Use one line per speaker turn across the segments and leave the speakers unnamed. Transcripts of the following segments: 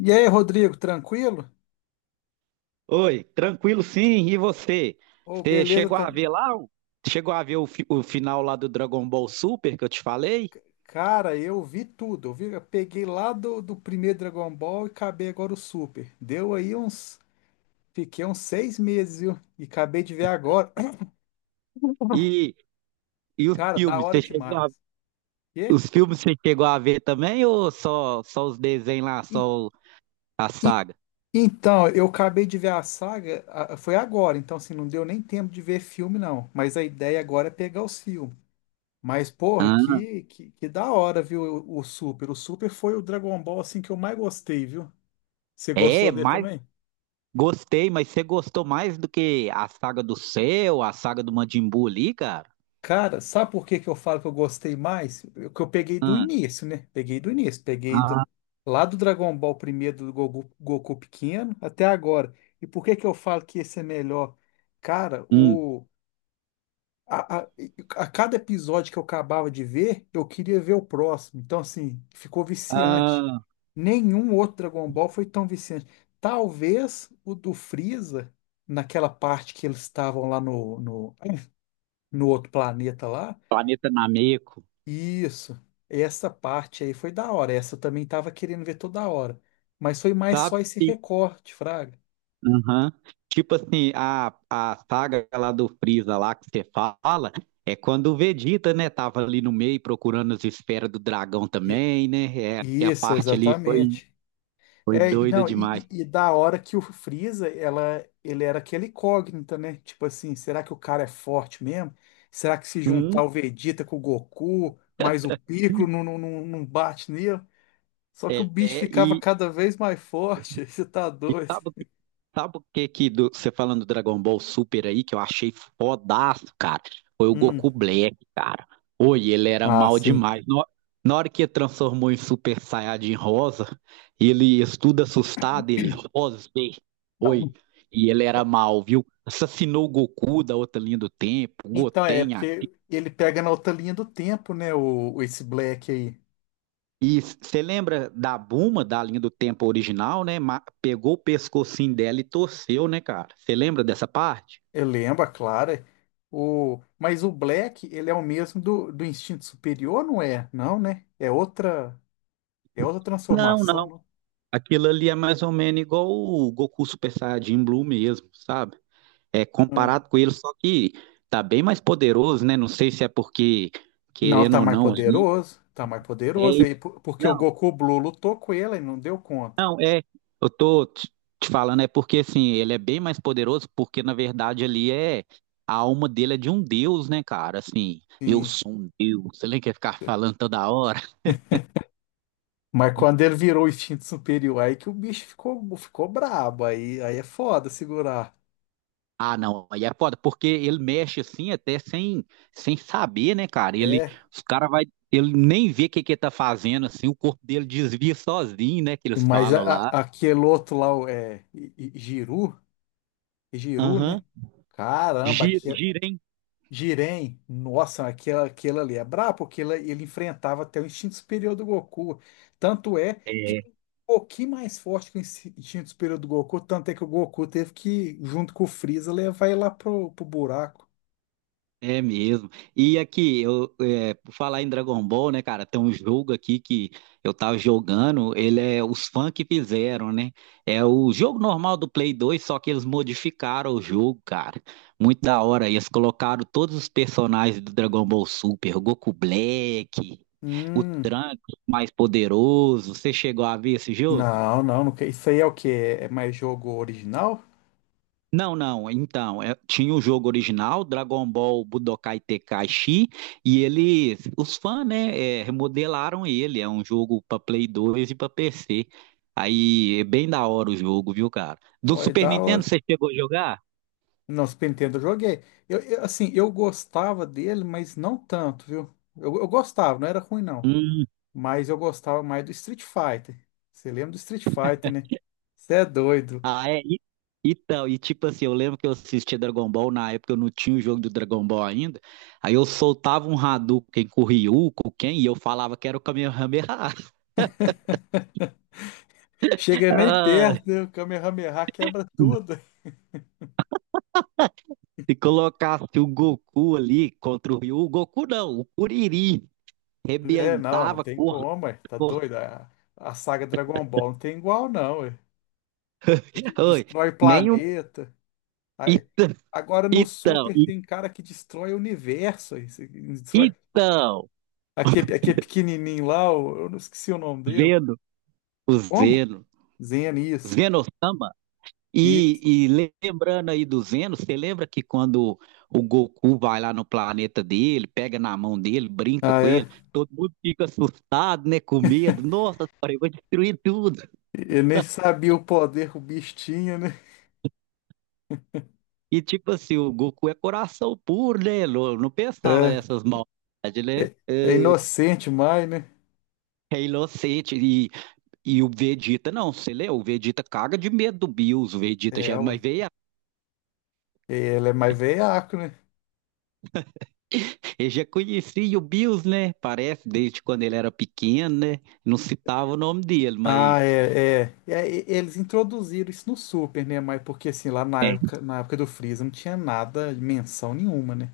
E aí, Rodrigo, tranquilo?
Oi, tranquilo sim. E você?
Ô,
Você
beleza.
chegou a ver lá? Chegou a ver o final lá do Dragon Ball Super que eu te falei?
Cara, eu vi tudo. Eu peguei lá do primeiro Dragon Ball e acabei agora o Super. Deu aí uns. Fiquei uns seis meses, viu? E acabei de ver agora.
E, e os
Cara, da
filmes?
hora demais. Quê?
Os filmes você chegou a ver também ou só os desenhos lá,
E-
a
e-
saga?
Então, eu acabei de ver a saga, foi agora, então assim, não deu nem tempo de ver filme, não. Mas a ideia agora é pegar os filmes. Mas, porra,
Ah,
que da hora, viu, o Super. O Super foi o Dragon Ball, assim, que eu mais gostei, viu? Você
é,
gostou dele
mas
também?
gostei, mas você gostou mais do que a saga do Cell, a saga do Majin Buu ali, cara?
Cara, sabe por que que eu falo que eu gostei mais? Que eu peguei do
Ah,
início, né? Peguei do início,
ah,
lá do Dragon Ball primeiro do Goku, Goku pequeno até agora. E por que que eu falo que esse é melhor? Cara,
hum,
a, a, a cada episódio que eu acabava de ver, eu queria ver o próximo. Então, assim, ficou viciante.
ah,
Nenhum outro Dragon Ball foi tão viciante. Talvez o do Freeza, naquela parte que eles estavam lá no outro planeta lá.
planeta Nameco,
Isso. Essa parte aí foi da hora. Essa eu também tava querendo ver toda hora. Mas foi mais só esse
sabe?
recorte, Fraga.
Aham. Tipo assim, a saga lá do Freeza lá que você fala, é quando o Vegeta, né, tava ali no meio procurando as esferas do dragão
E-
também, né? É, que a
Isso,
parte ali foi,
exatamente.
foi
É, e
doida
não,
demais.
e da hora que o Freeza, ele era aquele incógnita, né? Tipo assim, será que o cara é forte mesmo? Será que se
Hum,
juntar o Vegeta com o Goku, mais o Piccolo, não bate nele? Só que o
é,
bicho
é,
ficava
e,
cada vez mais forte. Você tá
E
doido?
sabe, sabe o que que do- você falando do Dragon Ball Super aí, que eu achei fodaço, cara? Foi o Goku
Hum.
Black, cara. Oi, ele era
Ah,
mal
sim.
demais. Na hora que ele transformou em Super Saiyajin Rosa, ele estuda assustado, ele, Rosbei. Oi, e ele era mal, viu? Assassinou o Goku da outra linha do tempo,
Então, é
Goten, a
porque ele pega na outra linha do tempo, né? Esse Black aí.
e você lembra da Buma da linha do tempo original, né? Pegou o pescocinho dela e torceu, né, cara? Você lembra dessa parte?
Eu lembro, a Clara. O, mas o Black, ele é o mesmo do instinto superior, não é? Não, né? É outra
Não,
transformação,
não.
não?
Aquilo ali é mais ou menos igual o Goku Super Saiyajin Blue mesmo, sabe? É
Hum.
comparado com ele, só que tá bem mais poderoso, né? Não sei se é porque,
Não,
querendo
tá
ou
mais
não, ali.
poderoso. Tá mais
É,
poderoso aí, porque o
não,
Goku Blue lutou com ele e não deu conta.
não, é. Eu tô te falando, é porque assim, ele é bem mais poderoso, porque na verdade ali é. A alma dele é de um deus, né, cara? Assim, eu
Sim.
sou um deus. Você nem quer ficar falando toda hora.
Mas quando ele virou o instinto superior, aí que o bicho ficou, ficou brabo. Aí é foda segurar.
Ah, não, aí é foda, porque ele mexe assim até sem saber, né, cara? Ele,
É.
os cara vai, ele nem vê o que que ele tá fazendo, assim, o corpo dele desvia sozinho, né, que eles
Mas a-
falam lá.
aquele outro lá, o, é, I- I- Giru, é Giru,
Aham.
né? Caramba,
Gira,
aquele,
gira, hein?
Jiren, nossa, aquela ali é brabo, porque ele enfrentava até o instinto superior do Goku. Tanto é que
É.
ele é um pouquinho mais forte que o instinto superior do Goku, tanto é que o Goku teve que, junto com o Freeza, levar ele lá pro buraco.
É mesmo. E aqui, eu, é, por falar em Dragon Ball, né, cara, tem um jogo aqui que eu tava jogando, ele é os fãs que fizeram, né? É o jogo normal do Play 2, só que eles modificaram o jogo, cara. Muito da hora. Eles colocaram todos os personagens do Dragon Ball Super, o Goku Black, o
Hum,
Trunks mais poderoso. Você chegou a ver esse jogo?
não, não, não, isso aí é o quê? É mais jogo original?
Não, não. Então, tinha o jogo original, Dragon Ball Budokai Tenkaichi, e eles, os fãs, né, remodelaram ele. É um jogo para Play 2 e para PC. Aí é bem da hora o jogo, viu, cara? Do
Vai
Super Nintendo
dar
você chegou a jogar?
Não, Super Nintendo eu joguei. Assim, eu gostava dele, mas não tanto, viu? Eu gostava, não era ruim não.
Hum,
Mas eu gostava mais do Street Fighter. Você lembra do Street Fighter, né? Você é doido.
ah, é. Então, e tipo assim, eu lembro que eu assistia Dragon Ball, na época eu não tinha o jogo do Dragon Ball ainda. Aí eu soltava um Hadouken com o Ryu, com quem, e eu falava que era o Kamehameha.
Chega nem
Ah.
perto, né? O Kamehameha quebra tudo.
Se colocasse o Goku ali contra o Ryu, o Goku não, o Kuririn
É, não, não
rebentava,
tem
corta,
como, ué. Tá
corta.
doido. A saga Dragon Ball não tem igual, não, ué.
Oi,
Destrói
nem um.
planeta. Aí-
Ita-
Agora no
Então,
Super
i-
tem cara que destrói o universo, ué. Você destrói...
então,
Aqui, aqui é pequenininho lá, eu não esqueci o nome dele.
Zeno, o
Como?
Zeno,
Zenias.
Zeno-sama.
Isso.
E, e lembrando aí do Zeno, você lembra que quando o Goku vai lá no planeta dele, pega na mão dele, brinca
Ah,
com
é.
ele, todo mundo fica assustado, né, com medo. Nossa, cara, eu vou destruir tudo.
Eu nem sabia o poder que o bicho tinha, né?
E tipo assim, o Goku é coração puro, né? Não, não pensava
É,
nessas maldades, né?
é inocente mais, né?
É inocente. E o Vegeta, não, você lê? O Vegeta caga de medo do Bills. O Vegeta
É,
já, mas
ué.
veio,
Ele é mais veiaco, né?
ele já conhecia o Bills, né? Parece, desde quando ele era pequeno, né? Não citava o nome dele, mas
É, eles introduziram isso no Super, né? Mas porque assim, lá na época do Freeza não tinha nada, menção nenhuma, né?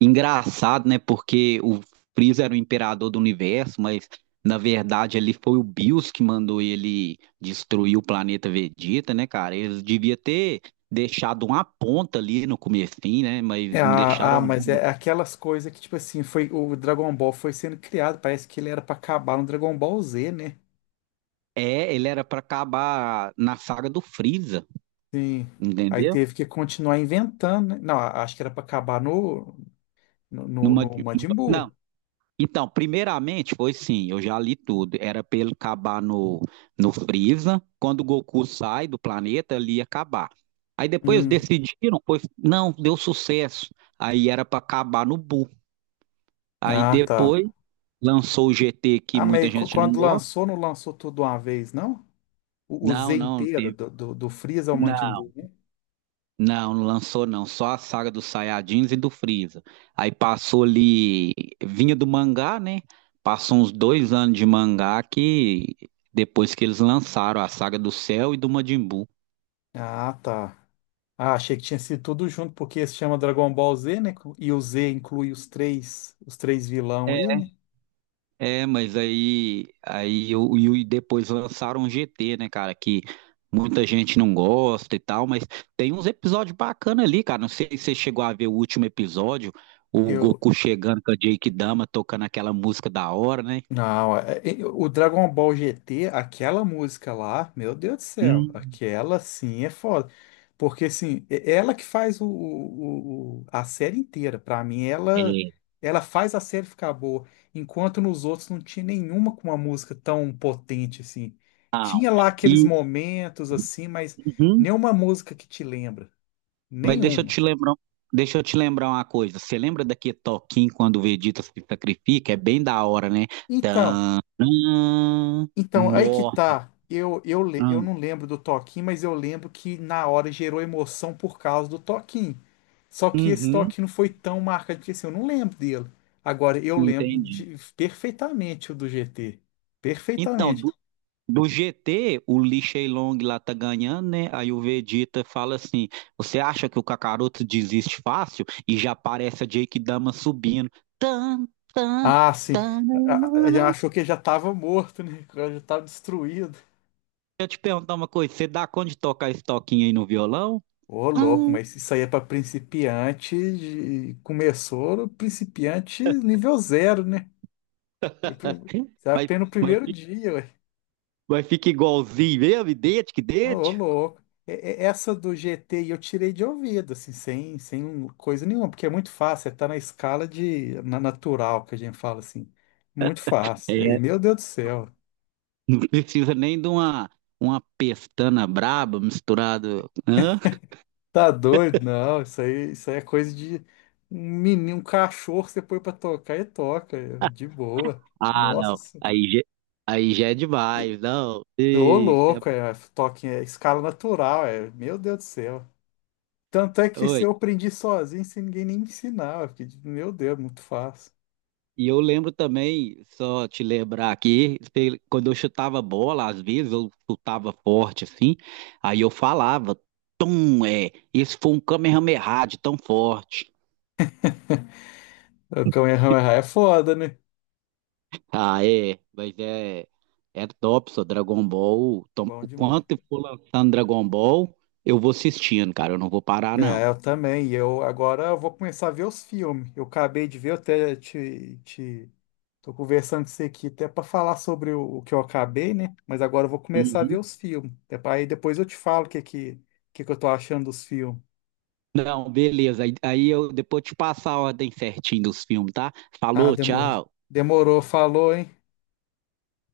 engraçado, né? Porque o Freeza era o imperador do universo, mas na verdade ali foi o Bills que mandou ele destruir o planeta Vegeta, né, cara? Eles devia ter deixado uma ponta ali no comecinho, né?
É,
Mas não deixaram
mas
nada.
é aquelas coisas que, tipo assim, foi, o Dragon Ball foi sendo criado, parece que ele era pra acabar no Dragon Ball Z, né?
É, ele era pra acabar na saga do Freeza,
Sim. Aí
entendeu?
teve que continuar inventando, né? Não, acho que era para acabar
Numa,
no Majin
numa-
Buu.
Então, primeiramente foi sim, eu já li tudo. Era pra ele acabar no Freeza. Quando o Goku sai do planeta, ele ia acabar. Aí depois
Hum.
decidiram, foi, não, deu sucesso. Aí era pra acabar no Buu. Aí
Ah, tá.
depois lançou o GT que
Ah,
muita
mas
gente não
quando
gosta.
lançou, não lançou tudo uma vez, não? O
Não,
Z
não,
inteiro,
teve.
do Freeza ao Majin Buu,
Não.
né?
Não, não lançou não, só a saga dos Saiyajins e do Freeza. Aí passou ali, vinha do mangá, né? Passou uns 2 anos de mangá que depois que eles lançaram a saga do Cell e do Majin Buu.
Ah, tá. Ah, achei que tinha sido tudo junto, porque se chama Dragon Ball Z, né? E o Z inclui os três vilão aí, né?
É, mas aí eu, e depois lançaram o GT, né, cara, que muita gente não gosta e tal, mas tem uns episódios bacanas ali, cara. Não sei se você chegou a ver o último episódio, o
Eu,
Goku chegando com a Jake Dama tocando aquela música da hora, né?
não, o Dragon Ball GT, aquela música lá, meu Deus do céu,
Hum.
aquela sim é foda. Porque assim, é ela que faz o, a série inteira. Pra mim,
É,
ela faz a série ficar boa. Enquanto nos outros não tinha nenhuma com uma música tão potente assim.
não.
Tinha lá aqueles
E,
momentos assim, mas
uhum,
nenhuma música que te lembra.
mas deixa eu
Nenhuma.
te lembrar, um, deixa eu te lembrar uma coisa. Você lembra daquele toquinho quando o Vegeta se sacrifica? É bem da hora, né?
Então.
Tanã.
Então, aí que
Nó.
tá. Eu
Hum.
não lembro do toquinho, mas eu lembro que na hora gerou emoção por causa do toquinho. Só que esse
Uhum,
toquinho não foi tão marcante, porque assim, eu não lembro dele. Agora, eu lembro
entendi.
de, perfeitamente o do GT.
Então,
Perfeitamente.
do GT, o Lee Long lá tá ganhando, né? Aí o Vegeta fala assim: Você acha que o Kakaroto desiste fácil? E já aparece a Jake Dama subindo. Tan, tan,
Ah, sim.
tan,
Já achou que já estava morto, né? Que já estava destruído.
eu te perguntar uma coisa, você dá conta de tocar esse toquinho aí no violão?
Ô, louco,
Hum.
mas isso aí é pra principiante. Começou no principiante nível zero, né? Você
Mas,
aprende no
mas,
primeiro
fica,
dia.
mas fica igualzinho mesmo, idêntico,
Ô,
idêntico.
louco. Essa do GT eu tirei de ouvido, assim, sem um, coisa nenhuma, porque é muito fácil, é tá na escala de, na natural que a gente fala, assim. Muito fácil. Aí,
É.
meu Deus do céu,
Não precisa nem de uma pestana braba misturada. Hã?
tá doido? Não, isso aí é coisa de um menino, um cachorro, que você põe pra tocar e toca, é, de boa.
Ah,
Nossa
não.
Senhora.
Aí já é
E-
demais, não.
Ô,
Ei, isso é...
louco, é, toque, é escala natural, é, meu Deus do céu. Tanto é que se eu
Oi.
aprendi sozinho, sem ninguém nem me ensinar, eu fiquei de- meu Deus, muito fácil.
E eu lembro também, só te lembrar aqui, quando eu chutava bola, às vezes eu chutava forte assim, aí eu falava, tum, é, esse foi um Kamehameha de tão forte.
O Kamehameha é foda, né?
Ah, é, mas é top, só Dragon Ball.
Bom
O
demais.
quanto eu for lançando Dragon Ball, eu vou assistindo, cara, eu não vou parar,
É,
não.
eu também. E eu agora eu vou começar a ver os filmes. Eu acabei de ver, eu até te tô conversando com você aqui até para falar sobre o que eu acabei, né? Mas agora eu vou começar a ver
Uhum.
os filmes. É para aí depois eu te falo que eu tô achando dos filmes.
Não, beleza, aí eu depois te passo a ordem certinho dos filmes, tá?
Ah,
Falou,
demorou.
tchau.
Demorou, falou, hein?